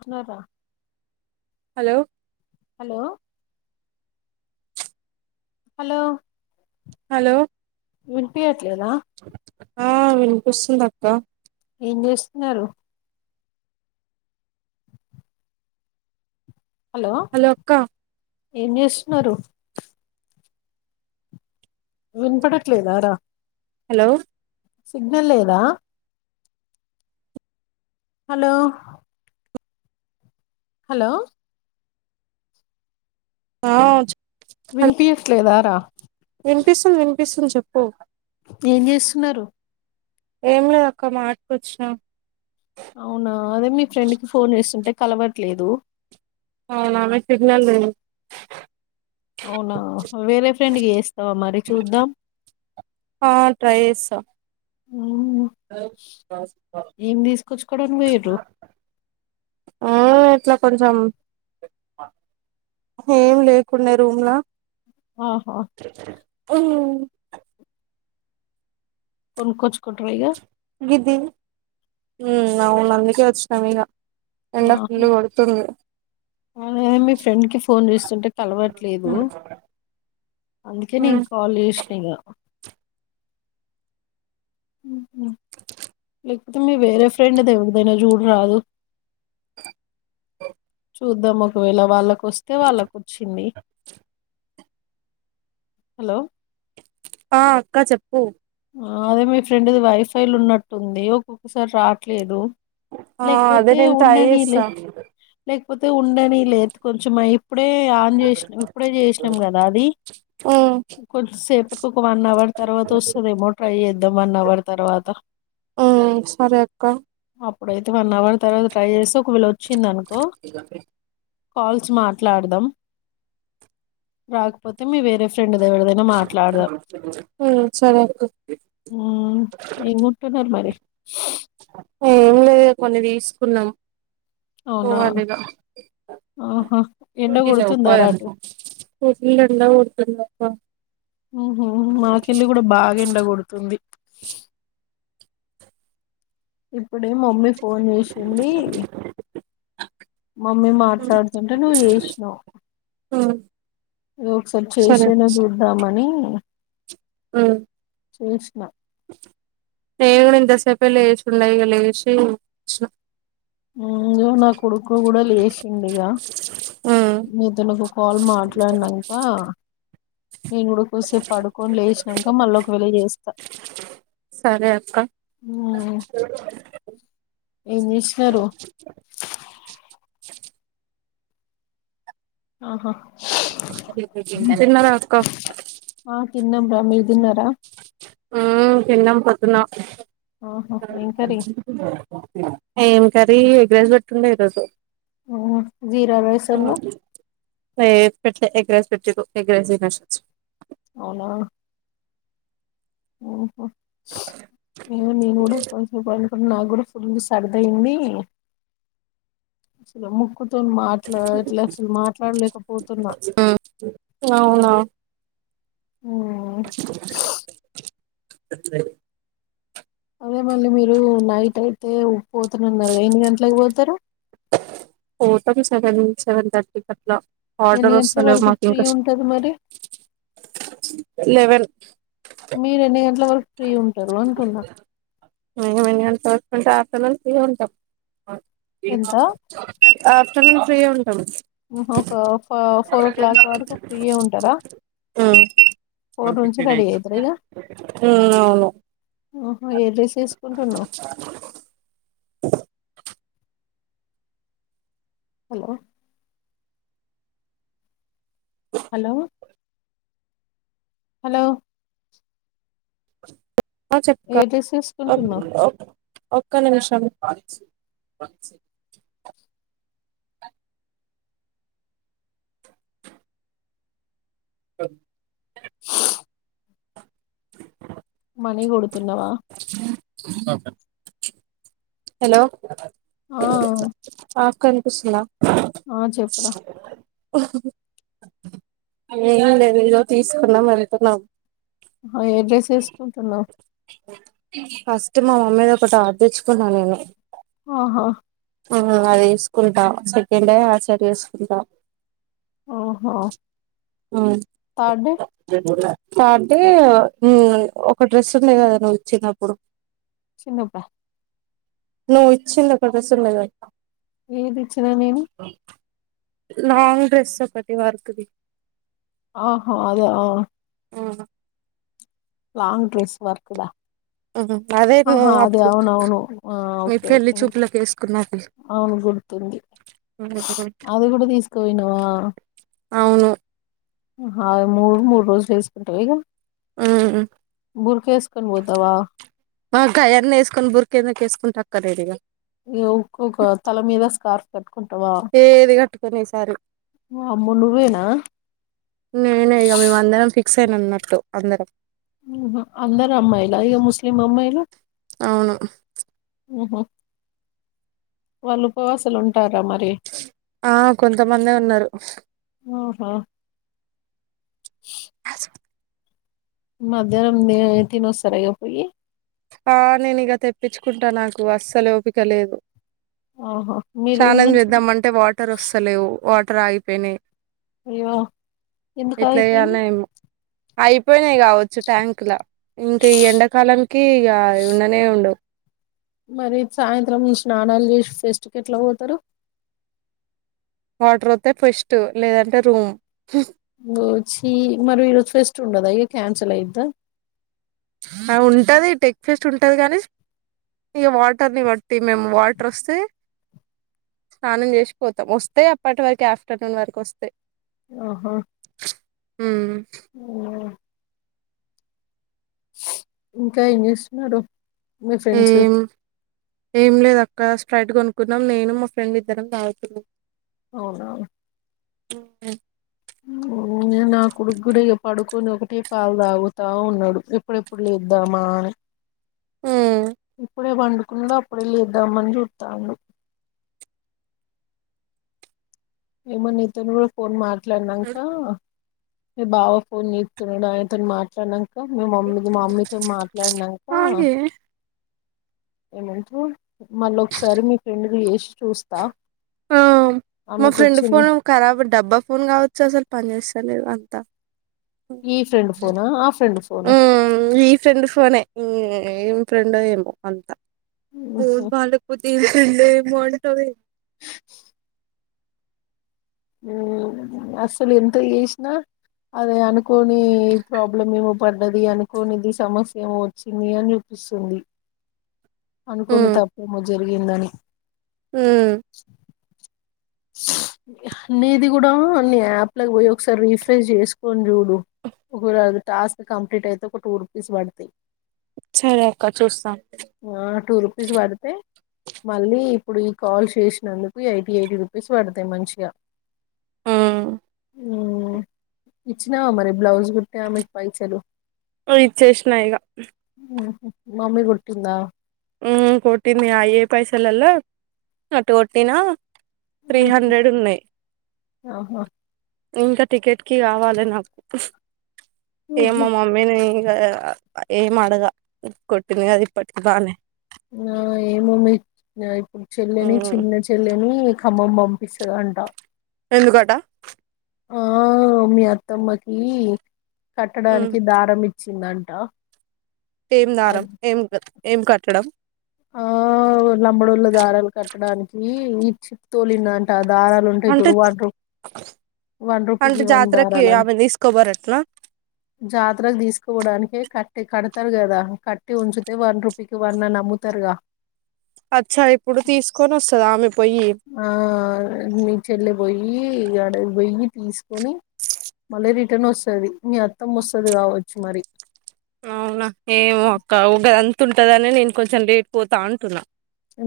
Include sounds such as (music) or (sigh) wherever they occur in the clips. అార hello hello hello hello వినిపియ్యట్లేదా ఆ వినిపిస్తుంది అక్క ఏం చేస్తున్నారు హలో హలోక్క ఏం చేస్తున్నారు విన్పడట్లేదా రాా హలో సిగ్నల్ లేదా హలో హలో అ చ్ విన్పియట్లేదారా సుంది చెప్పు ఏం చేస్తున్నారు ఏం లేదు అక్క మాట్ కొచ్చినా అవునా అదే మీ ఫ్రెండ్ కి ఫోన్ చేస్తుంటే కలవట్లేదు అవునా నిక్ సిగ్నల్ లేదు అవునా వేరే ఫ్రెండ్కి చెస్తావా మరి చూద్దాం ఆ ట్రై చేస్తా ఉమ్, ఏం తీసుకొచ్చుకోవడానికి పోయిర్రు ఆ ఆట్లా కొంచెం ఏం లేకుండే రూమ్లా ఆహా ఉహు కొనుకోచ్చుకుంట్ర ఇగ హుమ్ అవును అందుకే వచ్చినం ఇగ ఎండ ఆహా ఫుల్ కొడుతుంది అ మీ ఫ్రెండ్కి ఫోన్ చేస్తుంటే కలవట్లేదు అందుకే ఉమ్ నీక్ కాల్ చేసిన ఇగ లేకపోతే మీ వేరే ఫ్రెండ్ ది ఎవరిదైనా చూడరాదు చ్ చూద్దాం ఒకవేళ వాళ్ళకు వస్తే వాళ్ళకు వచ్చింది హలో ఆ అక్క చెప్పు అదే మీ ఫ్రెండ్ది వైఫై లో ఉన్నట్టుంది ఒక్కొక్కసారి రాట్లేదు ఆ అదే నేను ట్రై చేస్త లేకపోతే ఉండని లే కొంచెం ఆయి ఇప్పుడే ఆన్ చేసినం ఇప్పుడే చేసినాం కదా అది ఉమ్ కొంచెంసేపటికి ఒక వన్ అవర్ తర్వాత వస్ దేమో ట్రై చేద్దాం వన్ అవర్ తర్వాత ఉమ్ సరే అక్క అప్పుడు అయితే వన్ అవర్ తర్వాత ట్రై చేస్తే ఒకవేళ వచ్చింది అనుకో కాల్స్ మాట్లాడదాం రాకపోతే మీ వేరే ఫ్ ఫ్రెండ్ ది ఎవరిదైనా మాట్లాడదాం ఉమ్ సరే అక్క హ్మ్ ఏం కొంటున్నారు మరి ఏం లేదు కొన్ని తీసుకున్నాం అవునా పోవాలీగ ఆహా! ఎండ ర కొడుతుందారా పోవాలి అటు? ఎండ ఫుల్ కొడుతుంది స ఉహ మాకెళ్ళి కూడా బాగా ఎండగొడుతుంది ఇప్పుడే మబ్బు ఫోన్ చేసింది మమ్మీ మాట్లాడుతుంటే నువ్వు చేసినావు ఉమ్ నువ్ ఒకసారి చేసాను చూద్దామని ఆ చేసిన. చెప్పే లేసి ఉన్నా ఇక లేసి ఉ నా కొడుకు కూడా లేశిండు ఇగ నీతోనీ ఒక కాల్ మాట్లాడినాక నేను కూడా కోసేపు పడుకొని లేసినాక మళ్ళీ ఒక వెళ్ళ చేస్తా సరే అక్క ఏం చే ఎవరు స ఆహో చిన్నార అక్క అమ్ మీదిన్నార ఉ చిన్న పతున్నా ఆహా! ఏం కర్రీ? ఏం క ఎగ్రస్ బ ండ ఇదు ఉ జీరా రైస్ ను క పెట్లే ఎగ్రస్ పెట్టిరూ ఎగ్రస్ ఇనాసి (unintelligible) అవునా ఓహో ఏ నను కూడా (unintelligible) ఇప్పుడు నాకు కూడా ఫుల్ సరదయింది అసలు ముక్కు తోన్ మాట్లా ఇట్లా అసలు మాట్లాడలేకపోతున్నా అవునా ఉ స అదే మళ్ళీ మీరు నైట్ అయితే పోతున్నాన్నారు ఎన్ని గంటలకి పోతారు పోతం సెవెన్ సెవెన్ థర్టీ అట్ ఎన్ని గంట్ల వరకు ఫ్రీ ఉంటరూ మరి లెవెన్ మీరుెన్ని గంటల వరకు ఫ్రీ ఉంటారు అనుకున్నా మినిమం ఎన్ని గంటలకు ఉంటా ఆఫ్టర్న ఫ్రీగా ఉంటాం. ఎంత ఆఫ్టర్నూన్ ఫ్రీ ఉన్ ఒక ఫ ఫోర్ ఓ క్లాక్ వరకు ఫ్రీయే ఉంటారా ఉమ్ ఫోర్ నుంచి రెడీ అయితరా ఇగా. ఉమ్ అవును ఆహో ఏ డ్రెస్ ఏసుకుంటున్నవ్. హలో హలో హలో ఆ చెప్ప ఏ డ్రెస్ క వేసుకుంటున్నావు ఒక్క నిమిషం (inaudible) మనీ కొడు తన్నావా హలో ఆ ఆ క వినీపిస్తుదా ఆ చెప్పర ఓహహ్ ఏం లేదు ఏదో తీసుకున్నాం వెళుతున్నాం. ఏడ్రెస్ వేసుకుంటున్నావ్? ఫస్ట్ మా మమ్మీది ఒక టాప్ తెచ్చుకున్నా నేను ఆహా ఆ అది వేసుకుంటా సెకండ్ డే ఆ సెట్ ఏసుకుంటా. ఆహ అ (unintelligible) అంటే ఊ ఒక డ్రెస్ ఉంది కదా నువ్వు చిన్నప్పుడు చిన్నప్ప నువ్వు ఇచ్చింద క డ్రెస్ ఉంది కదాప్ప ఏది ఇచ్చినా నేను లాంగ్ డ్రెస్ ఒకటి వర్క్ ది ఆహా అదే ఆ ఉ లాంగ్ డ్రెస్ వర్క్ దా ఉమ్ అదే నువ్వు ఆహా అది అప్పుడు అవునవును ఆ మీ ఓకే పెళ్లి ఓకే చూపులకు వేసుకున్నది అవును గుర్తుంది ఉమ్ షు అది కూడా తీసుకోయినావా. అవును అ మూడు మూడు రోజులు వేసుకుంటారు ఇక. బురక వేసుకొని పోతావా ఆ ఆకాయన్న వేసుకొని బుర్కక వేసుకు టక్కరేదిగా ఇక ఒక్కొక్క తల మీద స్కార్ఫ్ కట్టుకుంటావా ఏది కట్టుకుని సారి అమ్మో నువ్వేనా నేనె ఇగ పొ అందరం పి సేన్ అన్నట్టు అందరం అందర అమ్మాయిలా ఇక ముస్లిం అమ్మాయిలు అవును ఉహ వాళ్ళు ఉపవాసలు ఉంటారు. ఆ కొంతమందే ఉన్నారు. ఆ స్ మధ్యాహ్నం నే తినోస్తాను ఇగా పోయి ఆ నేను ఇక తెప్పించుకుంటా నాకు అస్సలు ఓపిక లేదు. ఆహా మీ రూమ్ స్నానం నుంచి చేద్దాం అంటే వాటర్ వస్తలేవు వా రాగిపోయినాయి. అయ్యో ఎందుకు ఆగిపోయిన్నాయి. ఆయి పోయినాయి కావచ్చు ట్యాంక్ లా ఇంకా ఈ ఎండకాలనికి ఇగా ఉండనే ఉ లో మరి సాయంత్రం ఈ స్నానాల్ చేసి ఫెస్ట్కెట్ల పోతరు? వాటర్ ఒత్తే ఫెస్ట్ లేదంటె రూమ్. ఓ చ్చి మరి ఇగ ఫెస్ట్ ఉండదా ఇగ క్యాన్సల్ అయిద్దా? ఆ ఉంటది టెక్ ఫెస్ట్ ఉంటది కానీ, ఇగ వాటర్ని బట్టి మేము వాటరొస్తే స్నానం చేసి పోతాం. వస్తే అప్పటి వరకు ఆఫ్టర్నూన్ వరకు వస్తే ఓహో మ్మ్ ఓ ఇంకా ఏంచేస్తున్నారు? మీ ఫ్రెండ్స్ ఏం ఏం లేద్ అక్క స్ట్రైట్ కొనుకున్నాం నేను మా ఫ్రెండ్ ఇద్దరం తాగుతున్నామ్. అవునా అ (inaudible) ఊనె నా కొడుగ్గుడా ఇగ పడుకొని ఒకటే పాలు తాగుతా ఉన్నాడు ఎప్పుడెప్పుడు లేద్దామా అని. ఉమ్ ఇప్పుడే పండుకున్నడు అప్పుడే లేద్దామని చూత్తాండు. ఏమో నీతోను గూడ ఫోన్ మా ట్లానంకా మీ బావ ఫోన్ చేత్తున్నడు ఆయనతోని మాట్లాడ్నన్ కా మి మమ్మీదొ మా అమ్మీతో మాట్లాడ్ నంకా ఆగే ఏమన్టరు మళ్ళ ఒకసారి మీ ఫ్రెండ్ కు చేసి చూస్తా ఆ మా ఆమెకు ఫ్రెండ్ వచ్చింది ఫోన్ కరాబ్ డబ్బా ఫోన్ కావచ్చు అస్సల్ పని చేస్తలేదు అన్ త్త ఈ ఫ్రెండ్ ఫోనా ఆ ఫ్రెండ్ ఫోనా ఊ ఈ ఫ్రెండ్ ఫోనె మ్మ్ ఏం ఫ్రెండో ఏమో అంతా ఫోన్ బాలేకపోతే ఏమ్ ఫ్రెండో ఏమో అని టవె మ్మ్ అసలు ఎంత చేసినా అది అనుకోని ప్రాబ్లం ఏమో పడ్డది అనుకోనిది సమస్య ఏమో వచ్చింది అని చూపిస్తుంది. అనుకోని ఉమ్ తప్పేమో జరిగిందని. ఉమ్ నీది కూడా అన్ని అప్లైచేయి ఒకసారి రీఫ్రెష్ చేసుకొని చూడు ఒకవె అది టాస్క్ కంప్లీట్ అయితే ఒక టూ రూపీస్ పడతయి. సరే అక్క చూస్తా ఆ టూ రూపీస్ పడితే మళ్ళీ ఇప్పుడు ఈ కాల్ చేసినందుకు ఎయిటీ ఎయిటీ రూపీస్ పడతాయి మంచిగా ఉమ్ ఇచ్చినావా మరి బ్లౌజ్ కుట్టే ఆమెకి పైసలు? ఉ ఇచ్చేసినా ఇగ ఉహు. మమ్మీ కొట్టిందా? ఊ కొట్టిందిగ ఆయే పైసల్లలో అటు కొట్టినా త్రీ ఉహు. హండ్రెడ్ ఉన్నయ్. ఆహా ఇంకా టికెట్ కి రావాలె నాకు ఏమ్ ఉహు. మ మమ్మీనై ఇంగ ఏం అడగా కొట్టిందిగద ఇప్పటికి బానె ఆ ఏమో మీ ఇప్పుడు చెల్లెని మ్మ్ చిన్న చెల్లెని కమ్మం బంపిస్థాదంట ఎందుకట ఆ మీ అత్తమ్మకి మ్మ్ కట్టడానికి దారం ఇ చ్చిందంట ఏం దారం ఏం ఏం కట్టడం ఆ లంబడోళ్ళ దారాలు కట్టడానికి ఈ చిప్ తోలిన్న అంట దారాలు ఉంటాయి అంటే చూడు వన్ రూ వన్ అంటే రూపీకి వన్ జాతరకి దారాలని ఆమె తీసుకోబోరటనా జాతరలు తీసుకోవడానికే క ట్టి కడతారు కదా కట్టి ఉంచితే వన్ రుపీకి వన్ నమ్ము త్తరగా అచ్చా ఇప్పుడు తీసుకొని వస్తదా ఆమెప్పు ఆ మీ చెల్లె పోయి అడ వెయ్యి తీసుకొని మళ్ళీ రిటర్న్ వస్తది మీ అత్తమ్మ వస్తది కావచ్చు మరి అవునా ఏమో అక్క ఊ గదాం తుంటదని నేను కొంచెం లేట్పోతా అంటున్నా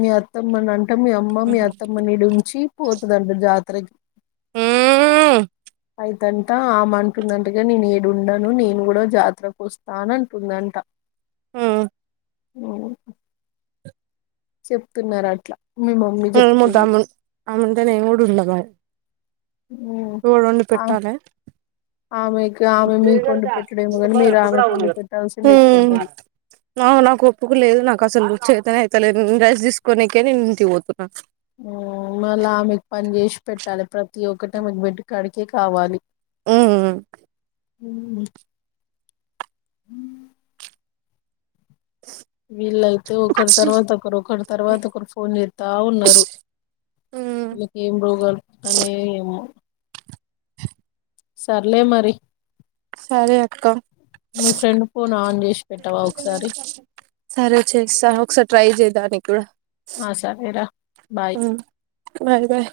మీ అత్తమ్మని అంట మీ అమ్మ మీ మ్మ్ అత్తమ్మనిడించి పోతదంట జాత తర్ ఉం దంట ఆమ అంటుందంటగా నేను ఇడ ఉండను నేను కూడా జాతరకు వస్తా అంటుందంట మ్మ్ ఉం చెప్తున్నారు అట్లా మీ మమ్మీ చెప్తుంది అమ్ను ఉంటే నేను గూడ ఉండ బాయ్ ఎవోడండి ఆ పెట్టాలే ఆమెకి ఆమె మీకు వండి పెట్టడేమో కాని మీరు ఆమెకు వండి పెట్టాల్సింది ఎక్కువ ఉం ఉంటది నాకు ఒప్పుకోలేదు నాకు అసలు చెతన్ అయితలేద్ నైన్ రెస్ తీసుకొనికే నేన్ ఇంటికి పోతు అ ఉం మళ్ళా ఆమెకు పని చేసి పెట్టాలి ప్రతి ఒక్కటి ఆమె కు బెడ్ కాడికె కావాలి ఉం ఉ అ వీళ్ళయితే ఒకరి తర్వాత ఒకరు ఒకరి తర్వాత ఒకరు ఫోన్ చేత్తా ఉన్నారు ఉమ్ వీళ్ళకి ఏం రోగాలు పుడుతానయో ఏమో సర్లే మరి సరే అక్క మీ ఫ్రెండ్ ఫోన్ ఆన్ చేసి పెట్టవా ఒకసారి సరే చేస్తా ఒకసారి ట్రై చేదానికి కూడా ఆ సరేరా బాయ్ బాయ్ బాయ్